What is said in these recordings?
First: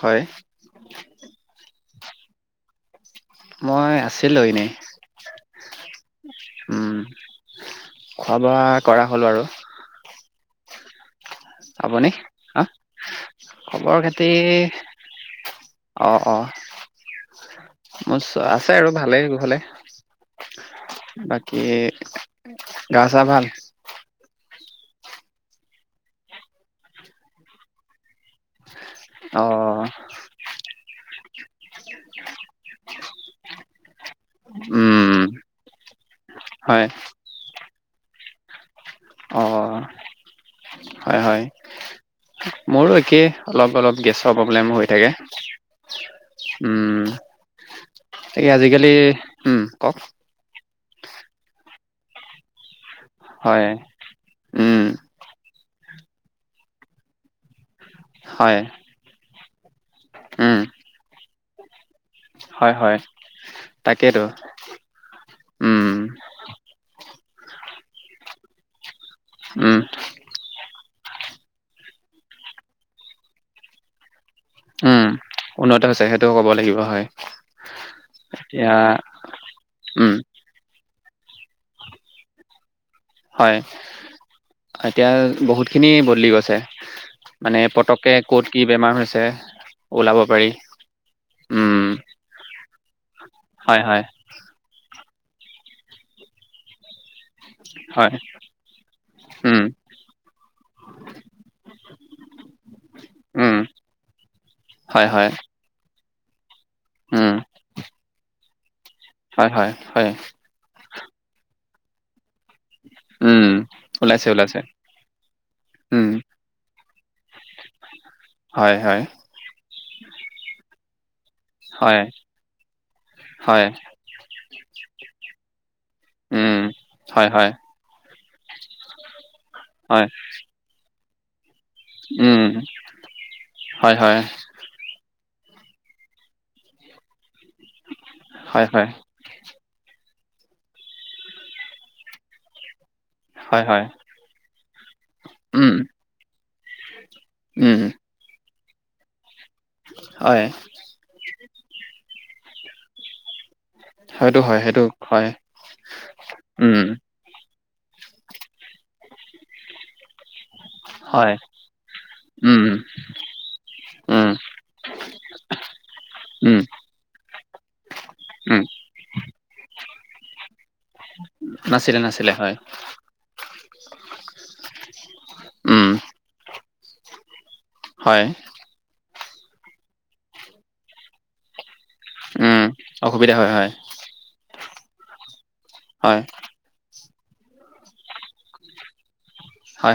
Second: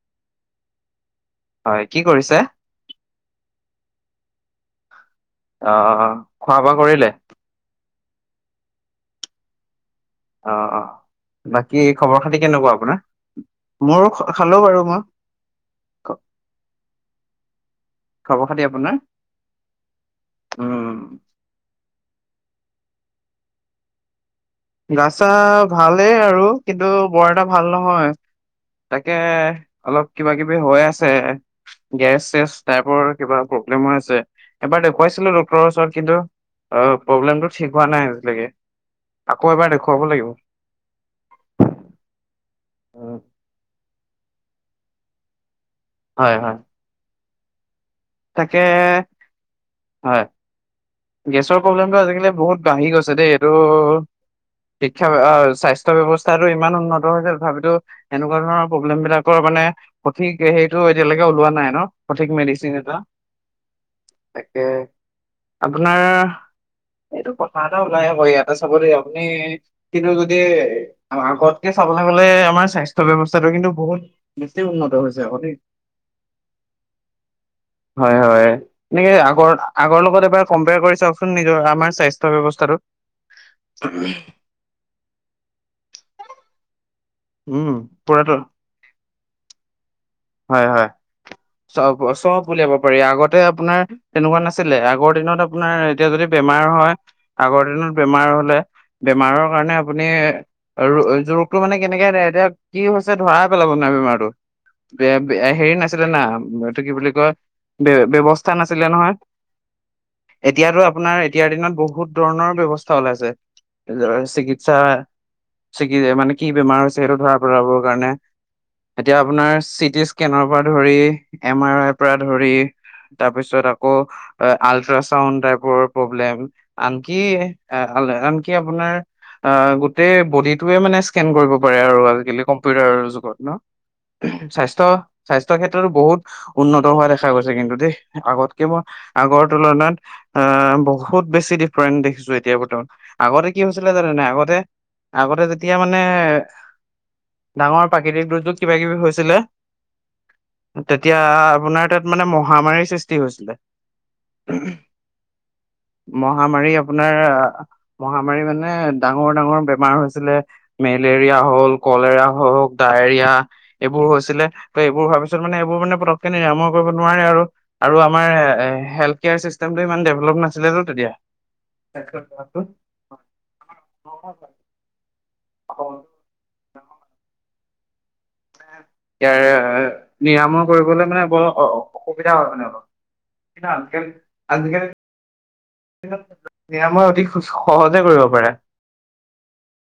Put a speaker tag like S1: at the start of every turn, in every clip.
S1: হয়।
S2: হয় কি কৰিছে।
S1: মই আছিলোঁ এনেই।
S2: অ খোৱা বোৱা
S1: উম
S2: কৰিলে।
S1: খোৱা বোৱা কৰা হ'ল বাৰু।
S2: অ অ। বাকী
S1: আপুনি
S2: খবৰ খাতি
S1: হা
S2: কেনেকুৱা আপোনাৰ
S1: খবৰ
S2: মোৰো
S1: খাতি
S2: খালো বাৰু মই।
S1: অ
S2: খ-
S1: অ। মোৰ
S2: খবৰ খাতি
S1: আছে আৰু
S2: আপোনাৰ
S1: ভালেই কোশলে
S2: উম
S1: ভালে বাকী। কি গা চা ভাল।
S2: গা ছা ভালেই আৰু কিন্তু বৰ এটা ভাল নহয়। তাকে
S1: অ
S2: অলপ কিবা কিবি হৈ আছে। গেছ চেছ টাইপৰ কিবা প্ৰব্লেমো আছে এবাৰ
S1: উম
S2: দেখুৱাইছিলো ডক্তৰৰ ওচৰত কিন্তু
S1: হয়
S2: অ', প্ৰব্লেম টো ঠিক হোৱা নাই আজিলৈকে। আকৌ এবাৰ
S1: অ',
S2: দেখুৱাব লাগিব
S1: হয় হয়। মোৰো
S2: উম,
S1: একেই অলপ অলপ গেছৰ প্ৰব্লেম হৈ থাকে।
S2: হয় হয়
S1: উম, তাকে আজিকালি উম, কওক
S2: হয় গেছৰ প্ৰব্লেমটো আজিকালি বহুত বাঢ়ি গৈছে দেই এইটো
S1: হয় উম
S2: শিক্ষা স্বাস্থ স্বাস্থ্য ব্যৱস্থা টো ইমান উন্নত হৈছিল ভাবিতো এনেকুৱা
S1: হয়
S2: ধৰণৰ প্ৰব্লেম বিলাকৰ মানে সঠিক
S1: উম
S2: সেইটো এতিয়ালৈকে ওলোৱা নাই ন' সঠিক
S1: হয়
S2: মেডিচিন
S1: হয়
S2: এটা
S1: তাকেইতো
S2: তাকে।
S1: উম
S2: আপোনাৰ এইটো কথা এটা ওলাই হ' ইয়াতে চাব দিয়ক। আমি
S1: উম
S2: কিন্তু যদি আৰু আগতকে চাবলৈ গ'লে আমাৰ স্বাস্থ্য ব্যৱস্থাটোৰ কিন্তু বহুত বেছি উন্নত
S1: উম,
S2: হৈছে আকৌ দেই
S1: উন্নত হৈছে সেইটোও ক'ব লাগিব হয়।
S2: হয় হয়
S1: এতিয়া
S2: এনেকে আগৰ আগৰ
S1: উম
S2: লগত এবাৰ কম্পেয়াৰ কৰি চাওকচোন নিজৰ আমাৰ স্বাস্থ্য ব্যৱস্থাটো।
S1: হয় এতিয়া বহুতখিনি বদলি গৈছে। মানে
S2: উম
S1: পতককে
S2: পুৰাতো
S1: ক'ত কি বেমাৰ হৈছে ওলাব পাৰি
S2: হয় হয়
S1: উম
S2: চব চব উলিয়াব পাৰি আগতে আপোনাৰ
S1: হয় হয়
S2: তেনেকুৱা না আছিলে আগৰ দিনত আপোনাৰ এতিয়া যদি বেমাৰ হয় আগৰ দিনত
S1: হয়
S2: বেমাৰ হলে বেমাৰৰ
S1: উম
S2: কাৰণে আপুনি আৰু ৰোগটো মানে কেনেকে এতিয়া কি হৈছে ধৰাই
S1: উম
S2: পেলাব মানে বেমাৰটো।
S1: হয়
S2: ব
S1: হয়
S2: হেৰি নাছিল না এইটো কি বুলি কয়
S1: উম
S2: ব ব্যৱস্থা নাছিলে নহয়।
S1: হয় হয় হয়
S2: এতিয়াতো আপোনাৰ এতিয়াৰ দিনত বহুত ধৰণৰ ব্যৱস্থা
S1: উম ওলাইছে
S2: [unintelligible]
S1: ওলাইছে
S2: চিকিৎসা ছিগি
S1: উম
S2: জাই মানে কি বেমাৰ হৈছে সেইটো ধৰা পেলাবৰ কাৰণে
S1: হয় হয়
S2: এতিয়া আপোনাৰ চিটি স্কেনৰ পৰা ধৰি এম আৰ আইৰ
S1: হয়
S2: পৰা ধৰি তাৰপিছত
S1: হয়
S2: আকৌ আল্ট্ৰাচাউড টাইপৰ প্ৰব্লেম
S1: উম
S2: আনকি
S1: হয় হয়
S2: আনকি আপোনাৰ অ',
S1: হয়
S2: গোটেই বডিটেৱে মানে স্কেন কৰিব পাৰে আৰু আজিকালি
S1: উম
S2: কম্পিউটাৰ যুগত ন'
S1: হয় হয়
S2: স্বাস্থ্য স্বাস্থ্যৰ ক্ষেত্ৰতো বহুত উন্নত হোৱা দেখা গৈছে কিন্তু দেই আগতকে
S1: হয়
S2: মই
S1: হয়
S2: আগৰ তুলনাত আহ বহুত বেছি ডিফাৰেন্স দেখিছো এতিয়া বৰ্তমান। আগতে কি
S1: হয় হয়
S2: হৈছিলে জানে আগতে আগতে
S1: উম
S2: যেতিয়া মানে
S1: উম
S2: ডাঙৰ প প্ৰাকৃতিক দুৰ্যোগ কিব কিবি হৈছিলে।
S1: হয়।
S2: তেতিয়া আপোনাৰ তাত মানে মহামাৰীৰ সৃষ্টি হৈছিলে।
S1: হয়টো হয় সেইটো হয়
S2: মহামাৰী
S1: উম
S2: আপোনাৰ মহামাৰী মানে ডাঙৰ ডাঙৰ বেমাৰ হৈছিলে।
S1: হয়
S2: মেলেৰিয়া হল কলেৰা
S1: উম
S2: হওক ডায়েৰিয়া এইবোৰ
S1: উম
S2: হৈছিলে। ত' এইবোৰ হোৱাৰ পিছত মানে এইবোৰ মানে পতকে
S1: উম
S2: নিৰাময় কৰিব নোৱাৰে আৰু আমাৰ
S1: উম
S2: হেল্থ কেয়াৰিষ্টেমটো ইমান ডেভেলপ নাছিলেতো তেতিয়া।
S1: নাছিলে নাছিলে হয়। উম
S2: [unintelligible]
S1: হয়।
S2: ইয়াৰে নিৰাময় কৰিবলৈ মানে বৰ অ' অসুবিধা হয়
S1: উম,
S2: মানে
S1: অসুবিধা হয়, হয়,
S2: অলপ আজিকালি আজিকালি
S1: হয়,
S2: নিৰাময় অতি সহজে কৰিব পাৰে।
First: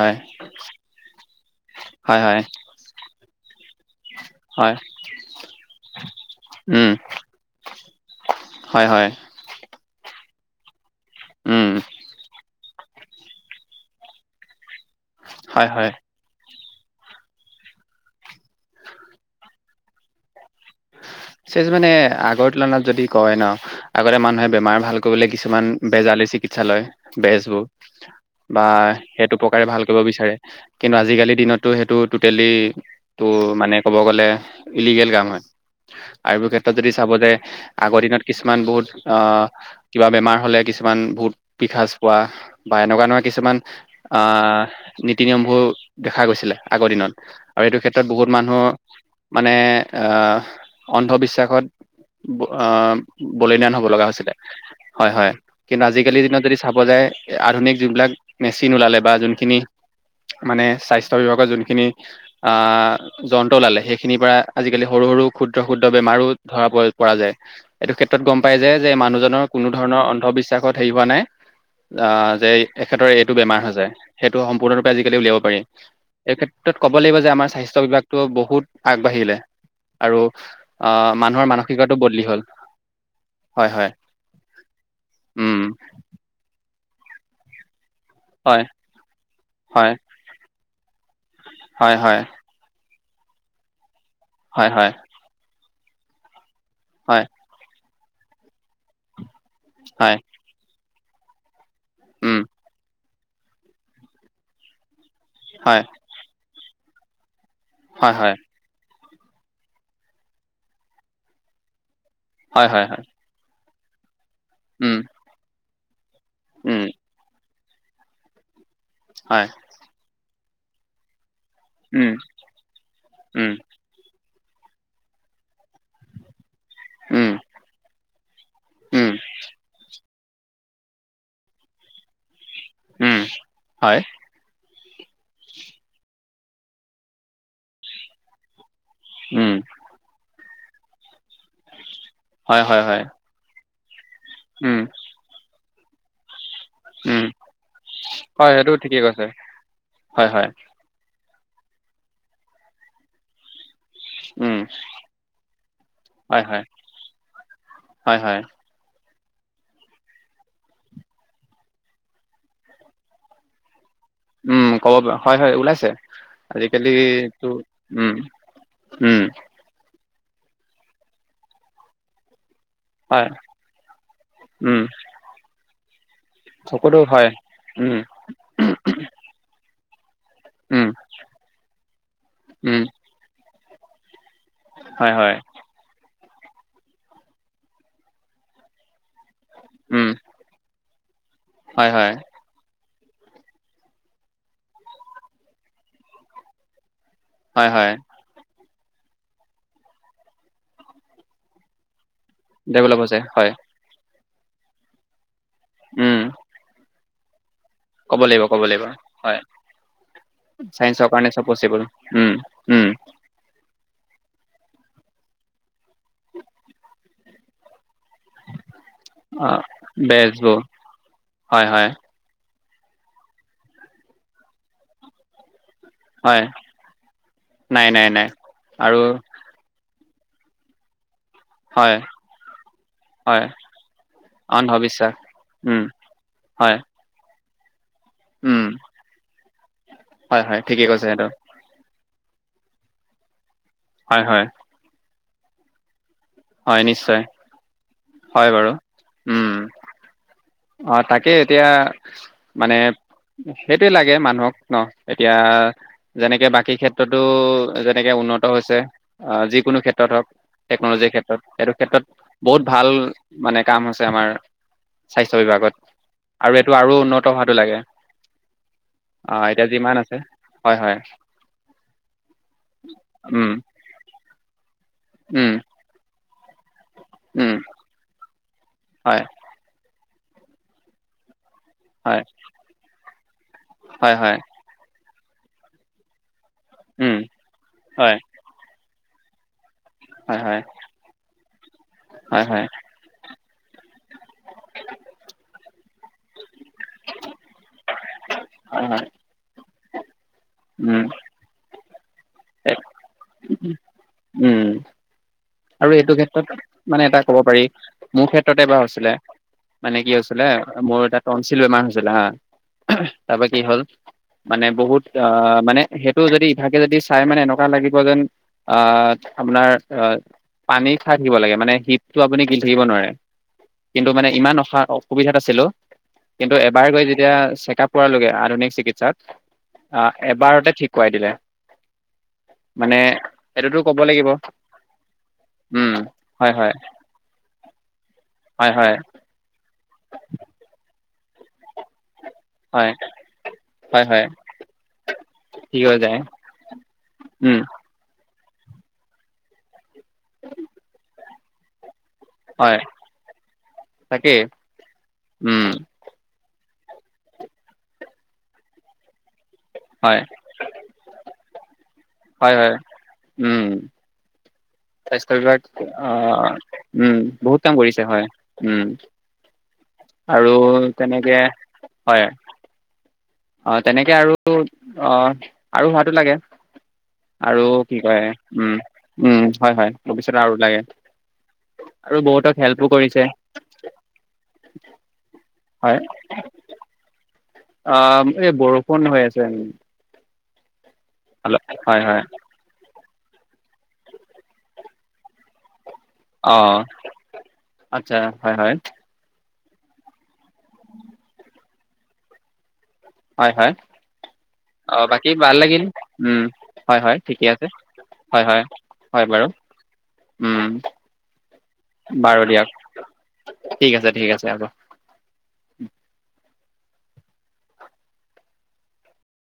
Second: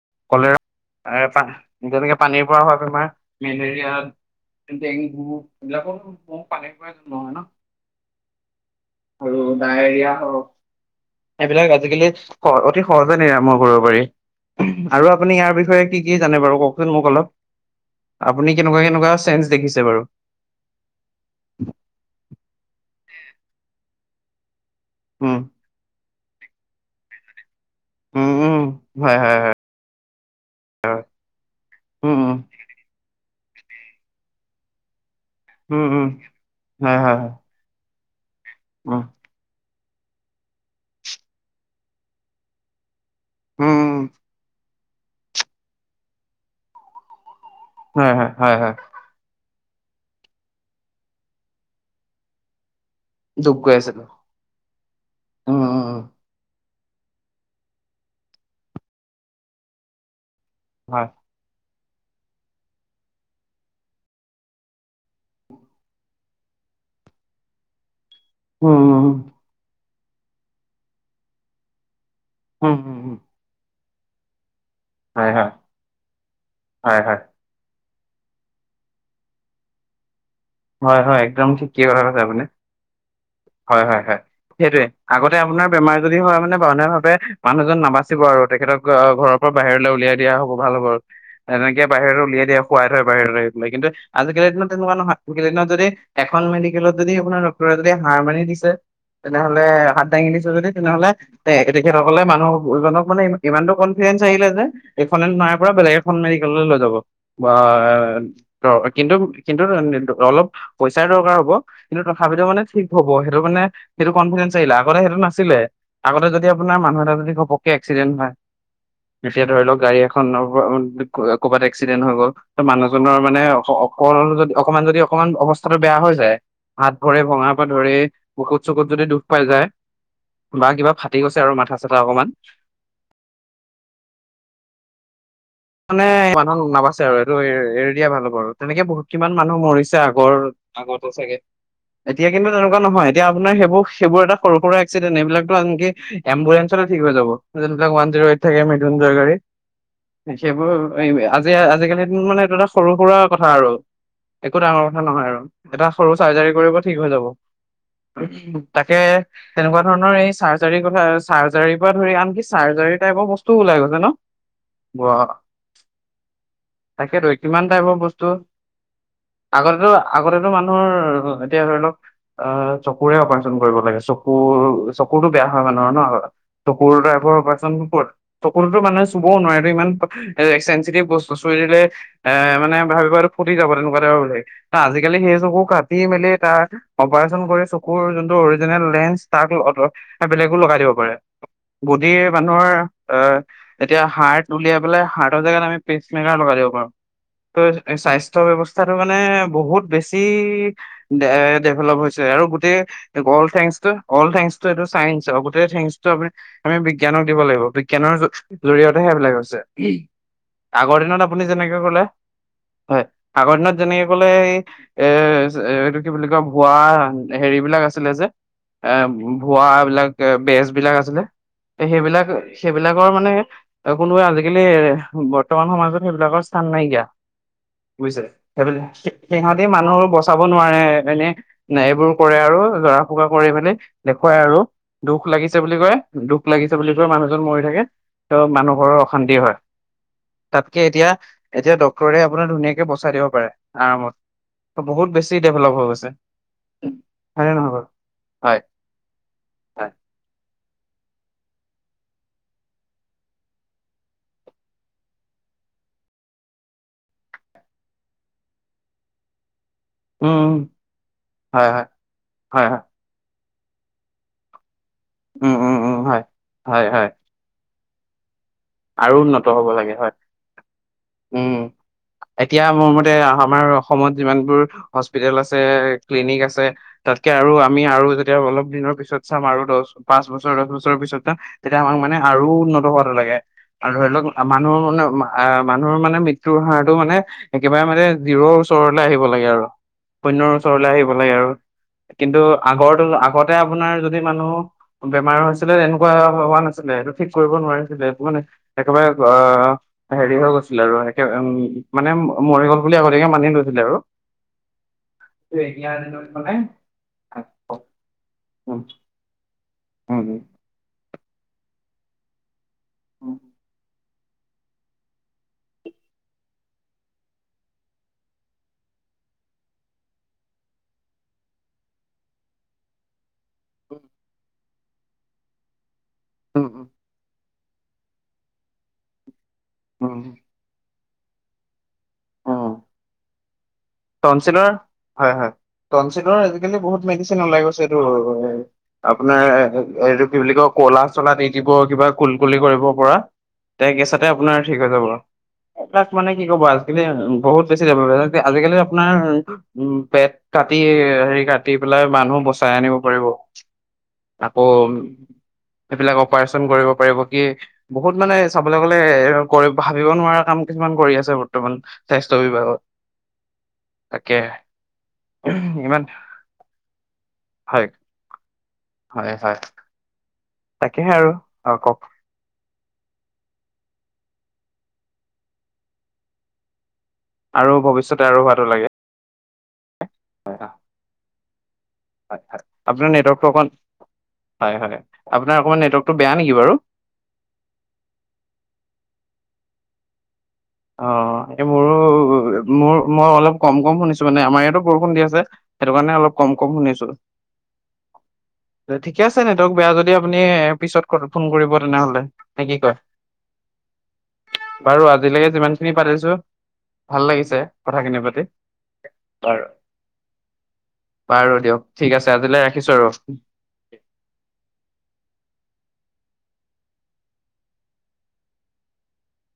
S1: হয়,
S2: কলেৰ যেনেকে
S1: হয়, হয়, হয়,
S2: পানীৰ পৰা হোৱা বেমাৰ। মেলেৰিয়া
S1: হয়,
S2: ডেংগু এইবিলাকৰ পানী ৰ
S1: উম,
S2: পৰাই জন্ম হয় ন'।
S1: হয় হয়
S2: আৰু ডায়েৰিয়া হওঁক
S1: উম,
S2: এইবিলাক আজিকালি অতি সহজে নিৰাময় কৰিব পাৰি আৰু আপুনি ইয়াৰ
S1: হয়,
S2: বিষয়ে
S1: হয়।
S2: কি কি জানে বাৰু কওকচোন মোক অলপ আপুনি কেনেকুৱা কেনেকুৱা চেঞ্জ দেখিছে বাৰু
S1: চেজ মানে আগৰ তুলনাত যদি কয় ন আগতে মানুহে বেমাৰ ভাল কৰিবলে
S2: উম
S1: কিছুমান বেজালী চিকিৎসালয় বেজবোৰ
S2: উম উম
S1: বা
S2: হয় হয়
S1: সেইটো
S2: হয়
S1: প্ৰকাৰে ভাল কৰিব বিচাৰে কিন্তু আজিকালিৰ দিনততো সেইটো
S2: উম উম
S1: টুটেলিটো মানে ক'ব গ'লে ইলিগেল কাম হয়
S2: উম উম
S1: আৰু [unintelligible] ক্ষেত্ৰত যদি
S2: হয়
S1: চাব
S2: হয়
S1: যে আগৰ দিনত কিছুমান
S2: হয়
S1: বহুত
S2: উম
S1: আহ কিবা বেমাৰ হ'লে কিছুমান ভূত পিসাঁজ পোৱা বা এনেকুৱা নহ কিছুমান
S2: উম
S1: আহ নীতি নিয়মবোৰ দেখা গৈছিলে আগৰ দিনত আৰু এইটো
S2: হয়
S1: ক্ষেত্ৰত
S2: হয়
S1: বহুত
S2: হয়
S1: মানুহ
S2: হয়
S1: মানে অন্ধবিশ্বাসত আহ
S2: ডুব
S1: বলিদান
S2: গৈ
S1: হব
S2: আছিলো
S1: লগা হৈছিলে হয় হয়
S2: উম
S1: কিন্তু
S2: উম উম
S1: আজিকালিৰ দিনত যদি চাব যায় আধুনিক যোনিবিলাক মেচিন ওলালে বা যোনখিনি মানে
S2: হয়
S1: স্বাস্থ্য বিভাগ যোনখিনি আহ যন্ত্ৰ লালে সেইখিনিৰ পৰা আজিকালি সৰু সৰু ক্ষুদ্ৰ ক্ষুদ্ৰ বেমাৰো ধৰা পৰা যায় এইটো ক্ষেত্ৰত গম পাই যে
S2: উম
S1: যে
S2: উম
S1: মানুহজনৰ- কোনো ধৰণৰ অন্ধবিশ্বাসত হেৰি হোৱা নাই আহ যে
S2: উম উম উম
S1: এখেতৰে এইটো বেমাৰ হৈছে। সেইটো সম্পূৰ্ণৰূপ আজিকালি
S2: হয়,
S1: উলিয়াব
S2: হয়,
S1: পাৰ এইক্ষেত্ৰত কব
S2: হয়,
S1: লাগিব
S2: হয়,
S1: যে আম স্বাস্থ্য বিভাগ। টো বহুত আগবাঢ়িলে আৰু
S2: হয়,
S1: আহ
S2: হয়, একদম
S1: মানুহৰ মানসিকতাতটো বদলি হ'ল। হয়
S2: হয়ঁ
S1: হয়
S2: হয়ঁ হয়ঁ সেইটোয়ে আগতে
S1: উম
S2: আপোনাৰ বেমাৰ যদি হয় মানে বাওযনাৰ ভাৱে মানুহজন নাবাচে নাবাচিব আৰু
S1: হয়
S2: তেখেতক ঘৰৰ পৰা বাহিৰলৈ
S1: হয়
S2: উলিয়াই দিয়া হ'ব ভাল হ'ব আৰু এনেকে
S1: হয় হয়
S2: বাহিৰলৈ উলিয়াই দিয়া। শুৱাই থয় বাহিৰ আহি পেলাই কিন্তু আজিকালিৰ দিনত
S1: হয় হয়
S2: তেনেকুৱা নহয় আজিকালি দিনত যদি এখন মেডিকেলত যদি
S1: হয়
S2: আপোনাৰ - যদি হাৰ মাৰি দিছে তেনেহলে হাত
S1: হয়
S2: দাঙি দিছে যদি তেনেহলে- এ তেখেতসকলে
S1: উম
S2: মানুহজনক মানেমান ইমানতটো কনফিডেন্ঞ্চ আহিলে যে এইখননে নাইৰে পৰা
S1: হয়
S2: বেলেগ এখন - মেডিকেল ললৈ যাব
S1: হয় হয়
S2: বা- কিন্তু কিন্তু অলপ পইচাই দৰকাৰ হ'ব কিন্তু তথাপিতো মানে-
S1: হয়
S2: ঠিক
S1: হয় হয়
S2: হ'ব সেইটো মানে সেইটো কনফিডেন্ঞ্চ আহিলে
S1: উম
S2: আগতে সেইটো নাছিলে আগতে যদি আপোনাৰ
S1: উম
S2: মানুহ এটা যদি ঘপকে ঘপকে এক্সিডেন্ট হয় এতিয়া
S1: হয়
S2: ধৰি লওঁক গাড়ী এখননৰ ক'ৰবাত এক্সিডেণ্ট
S1: উম
S2: হৈ গ'ল ত মানুহজনৰ
S1: উম,
S2: মানে- অঁ যদি অকণমান যদি অকমান অৱস্থাাতটো বেয়া হৈ যায় হাত ভৰে
S1: উম,
S2: ভঙাত। ধৰি বুকুত চুকুত যদি
S1: উম,
S2: দুখ পাই যায়। বা কিবা ফাটি গৈছে আৰু মাথা চাথা অকণমান।
S1: উমঁ হয়। উচচ
S2: মানে মানুহ নাবাচছে আৰু এইেইটো এৰি দিয়া ভাল হ'ব আৰু তেনেকে বহুত কিমান
S1: উম,
S2: মানুহ মৰিছে আগৰ। আগতে চাগে এতিয়া কিন্তু
S1: হয়,
S2: তেনেকুৱা
S1: হয়, হয়,
S2: নহয় এতিয়া আপোনাৰ সেইবোৰ সেইবোৰ এটা সৰু সৰু
S1: উম,
S2: এক্সিডেণ্ট এইবিলাক। এইটো আনকি এম্বুলেঞ্চ ঠিক হৈ
S1: উম,
S2: যাব যিবিলাক ওৱান জিৰ' এইট
S1: হয়,
S2: থাকে
S1: সেইটো
S2: মেডিকেল
S1: ঠিকেই
S2: যোৱা
S1: কৈছে।
S2: গাড়ী।
S1: হয়, হয়,
S2: সেইবোৰ আজি আজিকালিৰ দিন মানে এইটো এটা সৰু সুৰা কথা আৰু।
S1: উম,
S2: একো ডাঙৰ কথা নহয় আৰু এটা সৰু
S1: হয়,
S2: চাৰ্জাৰী
S1: হয়,
S2: কৰিব ঠিক হৈ যাব।
S1: হয়, হয়,
S2: তাকে। তেনেকুৱা ধৰণৰ এই চাৰ্জাৰীৰ কথা চাৰ্জাৰীৰ পৰা ধৰি আনকি চাৰ্জাৰী টাইপৰ বস্তুও ওলাই গৈছে ন।
S1: ওম ক'ব পৰা
S2: বাহ,
S1: হয় হয় ওলাইছে
S2: তাকেতো
S1: আজিকালিতো- উমঁ!
S2: আগতে আগতে মানুহৰ এতিয়া ধৰি লওঁক। অঁ চকুৰে
S1: হয়,
S2: অপাৰচন কৰিব লাগে চকুৰ
S1: উম,
S2: চকুৰতটো বেয়া হয় মানুহ ন। চকুৰ
S1: চকুতো হয়।
S2: ড্ৰাইভাৰ অপাৰচন
S1: উম,
S2: কৰত চকুৰতো মানে চুবও নোৱাৰেটো ইমান- এ
S1: উম,
S2: চেঞ্চিটিভ বস্তু চুই দিলে এ মানে
S1: উম,
S2: ভাবিব আৰু ফুটি যাব তেনেকুৱা এ বোলে।
S1: হয়,
S2: আজিকালি
S1: হয়,
S2: সেই চকু কাটি মেলি তাৰ অপাৰেচন কৰি চকুৰ যোনটো অৰিজিনেল লেন্স- তাক অত
S1: উম,
S2: বেলেগো লগাই দিব পাৰে
S1: হয়, হয়,
S2: বদিৰ- মানুহৰ আহ এতিয়া হাৰ্ উলিয়াই পেলাই হাৰ্ৰ জেগাত আমি পেষ্ট মেকাৰ লগাই দিব পাৰো।
S1: হয়, হয়,
S2: ত' স্বাস্থ্য ব্যস্থাটো মানে বহুত বেছি ডেভেলপ হৈছে। ছে আৰু গোটেই
S1: ডেভেলপ হৈছে
S2: অল
S1: হয়,
S2: থেংকছটো, অল থেংকছটো এইটো চাইন্সৰ। গোটেই থেংকছটো
S1: উম,
S2: আমি বিজ্ঞানক দিব লাগিব। বিজ্ঞানৰ
S1: ক'ব লাগিব, ক'ব লাগিব।
S2: জৰিয়তেহে এইবিলাক
S1: হয়,
S2: হৈছে। আগৰ
S1: চাইন্সৰ
S2: দিনত
S1: কাৰণে
S2: আপুনি
S1: চব
S2: যেনেকে
S1: পচিবল,
S2: ক'লে,
S1: উম, উম,
S2: হয়। আাগৰ দিনত যেনেকে ক'লে এই, এই এইটো কি বুলি কয় ভুৱা হেৰি বিলাক আছিলে যে। এ ভুৱ
S1: অ',
S2: বিলাক
S1: বেজবোৰ
S2: বেজ বিলাক আছিলে।
S1: হয়,
S2: এই
S1: হয়,
S2: সেইবিলাকে সেইবিলাকৰ মানে, কোনোৱে আজিকালি বৰ্তমান সমাজত- সেইবিলাকৰ
S1: হয়,
S2: স্থান নাইকিয়া।
S1: নাই, নাই,
S2: বুজিছে
S1: নাই
S2: সেইবিলাক
S1: আৰু
S2: সিহঁতি মানুহো বচাব নোৱাৰে এনেই- নে
S1: হয়,
S2: এইবোৰ কৰে আৰু জৰা ফুকা
S1: হয়
S2: কৰি মেলি দেখুৱাই আৰু।
S1: অন্ধবিশ্বাস
S2: দুখ লাগিছে বুলি
S1: উম
S2: কয়, দুখ
S1: হয়
S2: লাগিছে বুলি ক। মানুহজন মৰি থাকে, ত'
S1: উম
S2: মানুহ ঘৰৰ অশান্তি হয়।
S1: হয় হয় ঠিকে
S2: তাতকে
S1: কৈছে
S2: এতিয়া।
S1: সেইটো
S2: এতিয়া ডক্তৰে আপোনাৰ ধুনীয়াকে বচাই দিব পাৰে, আৰামত
S1: হয় হয়
S2: বহুত বেছি ডেভলপ হৈ গৈছে।
S1: হয় নিশ্চয়,
S2: হয়নে নহয় বাৰু
S1: হয় বাৰু। উম।
S2: হয়
S1: অঁ তাকেই এতিয়া, মানে। সেইটোৱেই লাগে মানুহক ন এতিয়া। যেনেকে বাকী ক্ষেত্ৰতো, যেনেকে উন্নত হৈছে। অ' যিকোনো ক্ষেত্ৰ। ক্ষেত্ৰত হওক,
S2: উম উম
S1: টেকনলজিৰ ক্ষেত্ৰত।
S2: হয়
S1: সেইটো
S2: হয়
S1: ক্ষেত্ৰত
S2: হয়
S1: বহুত
S2: হয়
S1: ভাল মানে কাম হৈছে আমাৰ। স্বাস্থ্য
S2: উম
S1: বিভাগত
S2: উম উম হয়
S1: আৰু এইটো
S2: হয়
S1: আৰু
S2: হয়
S1: উন্নত হোৱাটো লাগে।
S2: আৰু
S1: অ
S2: উন্নত
S1: এতিয়া
S2: হ'ব লাগে
S1: যিমান
S2: হয়।
S1: আছে হয় হয়
S2: উম। এতিয়া মোৰ মতে,
S1: উম
S2: আমাৰ অসমত যিমানবোৰ হস্পিতেল
S1: উম
S2: আছে, ক্লিনিক আছে। তাতকে আৰু
S1: উম
S2: আমি আৰু যেতিয়া অলপ দিনৰ পিছত
S1: হয়
S2: চাম, আৰু দহ পাঁচ বছৰ, দহ বছৰৰ পিছত চাম। তেতিয়া আমাক মানে
S1: হয়
S2: আৰু উন্নত হোৱাটো লাগে। আৰু ধৰি
S1: হয়
S2: লওক
S1: হয়
S2: মানুহৰ মানে, মানুহৰ মানে মৃ। ত্যু হাড়টো মানে
S1: উম
S2: একেবাৰে মানে
S1: হয়
S2: জিৰৰ ওচৰলে আহিব লাগে আৰু।
S1: হয়
S2: শূন্য
S1: হয়
S2: ৰ ওচৰলে আহিব লাগে আৰু। কিন্তু
S1: হয় হয়
S2: আগৰ তুল আগতে আপোনাৰ যদি মানুহ। বেমাৰ হৈছিলে, তেনেকুৱা হোৱা নাছিলে এইটো ঠিক কৰিব নোৱাৰিছিলে। এইটো মানে।
S1: হয় হয়
S2: একেবাৰে আ হেৰি হৈ গৈছিল আৰু
S1: উম
S2: একেবাৰে, উম। মানে, মৰিব গ'ল বুলি আগতীয়াকে মানি লৈছিলে আৰু।
S1: উম।
S2: এতিয়া
S1: আৰু এইটো
S2: দিনত মানে
S1: ক্ষেত্ৰত মানে এটা ক'ব পাৰি। মোৰ ক্ষেত্ৰতে
S2: উম
S1: এবাৰ হৈছিলে। মানে কি
S2: উম
S1: হৈছিলে, মোৰ এটা তঞ্চিল বেমাৰ হৈছিলে হা।
S2: উম
S1: তাৰ পৰা কি হ'ল। মানে বহুত আহ মানে, সেইটো যদি ইভাগে যদি চাই মানে এনেকুৱা লাগিব যেন, আ, আপোনাৰ আ। পানী খাই থাকিব লাগে মানে। হিপটো আপুনি গিলি থাকিব নোৱাৰে। কিন্তু মানে ইমান অসা। অসুবিধাত আছিলোঁ। কিন্তু
S2: উম
S1: এবাৰ গৈ যেতিয়া চেকআপ কৰালোগে। আধুনিক চিকিৎসাত। আ
S2: উম উম
S1: এবাৰতে ঠিক কৰাই দিলে।
S2: উম
S1: মানে সেইটোতো ক'ব লাগিব।
S2: টনচিলৰ হয় হয়।
S1: উম
S2: টনচিলৰ
S1: হয় হয়
S2: আজিকালি বহুত মেডিচিন ওলাই গৈছে টো।
S1: হয় হয়
S2: আপোনাৰ এইটো কি বুলি কলা চলাত দি দিব কিবা। কুলকুলি কৰিব
S1: হয়
S2: পৰা। ভায়েক
S1: হয়
S2: একে
S1: হয়
S2: চাতে আপোনাৰ ঠিক হৈ যাব।
S1: ঠিক হৈ
S2: এইবিলাক
S1: যায়
S2: মানে কি ক'ব আজিকালি
S1: উম
S2: বহুত বেছি। আজিকালি আপোনাৰ উম, পেট কাটি, হেৰি কাটি। কাটি পেলাই মানুহ বচাই
S1: হয়
S2: আনিব পাৰিব।
S1: তাকেই
S2: আকৌ।
S1: উম
S2: এইবিলাক অপাৰেচন কৰিব পাৰিব। কি বহুত মানে চাবলৈ গ'লে কৰিব ভাবিব
S1: হয়
S2: নোৱাৰা কাম। কিছুমান কৰি আছে বৰ্তমান। স্বাস্থ্য
S1: হয়-হয়,
S2: বিভাগত
S1: উম।
S2: তাকে।
S1: স্বাস্থ্য বিভাগ
S2: ইমান
S1: অ', উম, বহুত কাম কৰিছে হয়। উম।
S2: হয়, হয়।
S1: আৰু
S2: তাকেহে আৰু
S1: তেনেকে
S2: অ কওক
S1: হয়। অ তেনেকে আৰু অ আৰু হোৱাতো লাগে। আৰু কি
S2: ভৱিষ্যতে
S1: কয়
S2: আৰু হোৱাটো
S1: উম
S2: লাগে
S1: উম হয় হয় ভৱিষ্যত
S2: হয়
S1: আৰু লাগে। আৰু
S2: হয়
S1: বহুতক
S2: হয়
S1: হেল্পো
S2: আপোনাৰ
S1: কৰিছে।
S2: নেটৱৰ্কটো অকণ হয় হয় আপোনাৰ অকণমান
S1: হয়
S2: নেটৱৰ্কটো বেয়া নেকি বাৰু?
S1: অ এই বৰষুণ হৈ আছে।
S2: অ
S1: অলপ
S2: একে মোৰো
S1: হয় হয়
S2: মোৰ মই অলপ কম কম শুনিছো মানে আমাৰ ইয়াতো বৰষুণ দি আছে সেইটো কাৰণে অলপ। কম
S1: অ
S2: কম শুনিছো।
S1: আচ্ছা হয় হয়।
S2: ঠিকে আছে ন তক বেয়া যদি আপুনি পিছত ফোন কৰিব তেনেহ'লে নে কি কয়।
S1: হয় হয় অ
S2: বাৰু
S1: বাকী বাদ।
S2: আজিলৈকে
S1: ভাল
S2: যিমান
S1: লাগিল
S2: খিনি পাতিছো
S1: হয় হয়
S2: ভাল
S1: ঠিকে
S2: লাগিছে
S1: আছে
S2: কথাখিনি পাতি।
S1: হয় হয় হয় বাৰু। উম।
S2: বাৰু দিয়ক ঠিক আছে
S1: বাৰু দিয়ক
S2: আজিলৈ ৰাখিছো আৰু।
S1: ঠিক আছে ঠিক আছে হ'ব।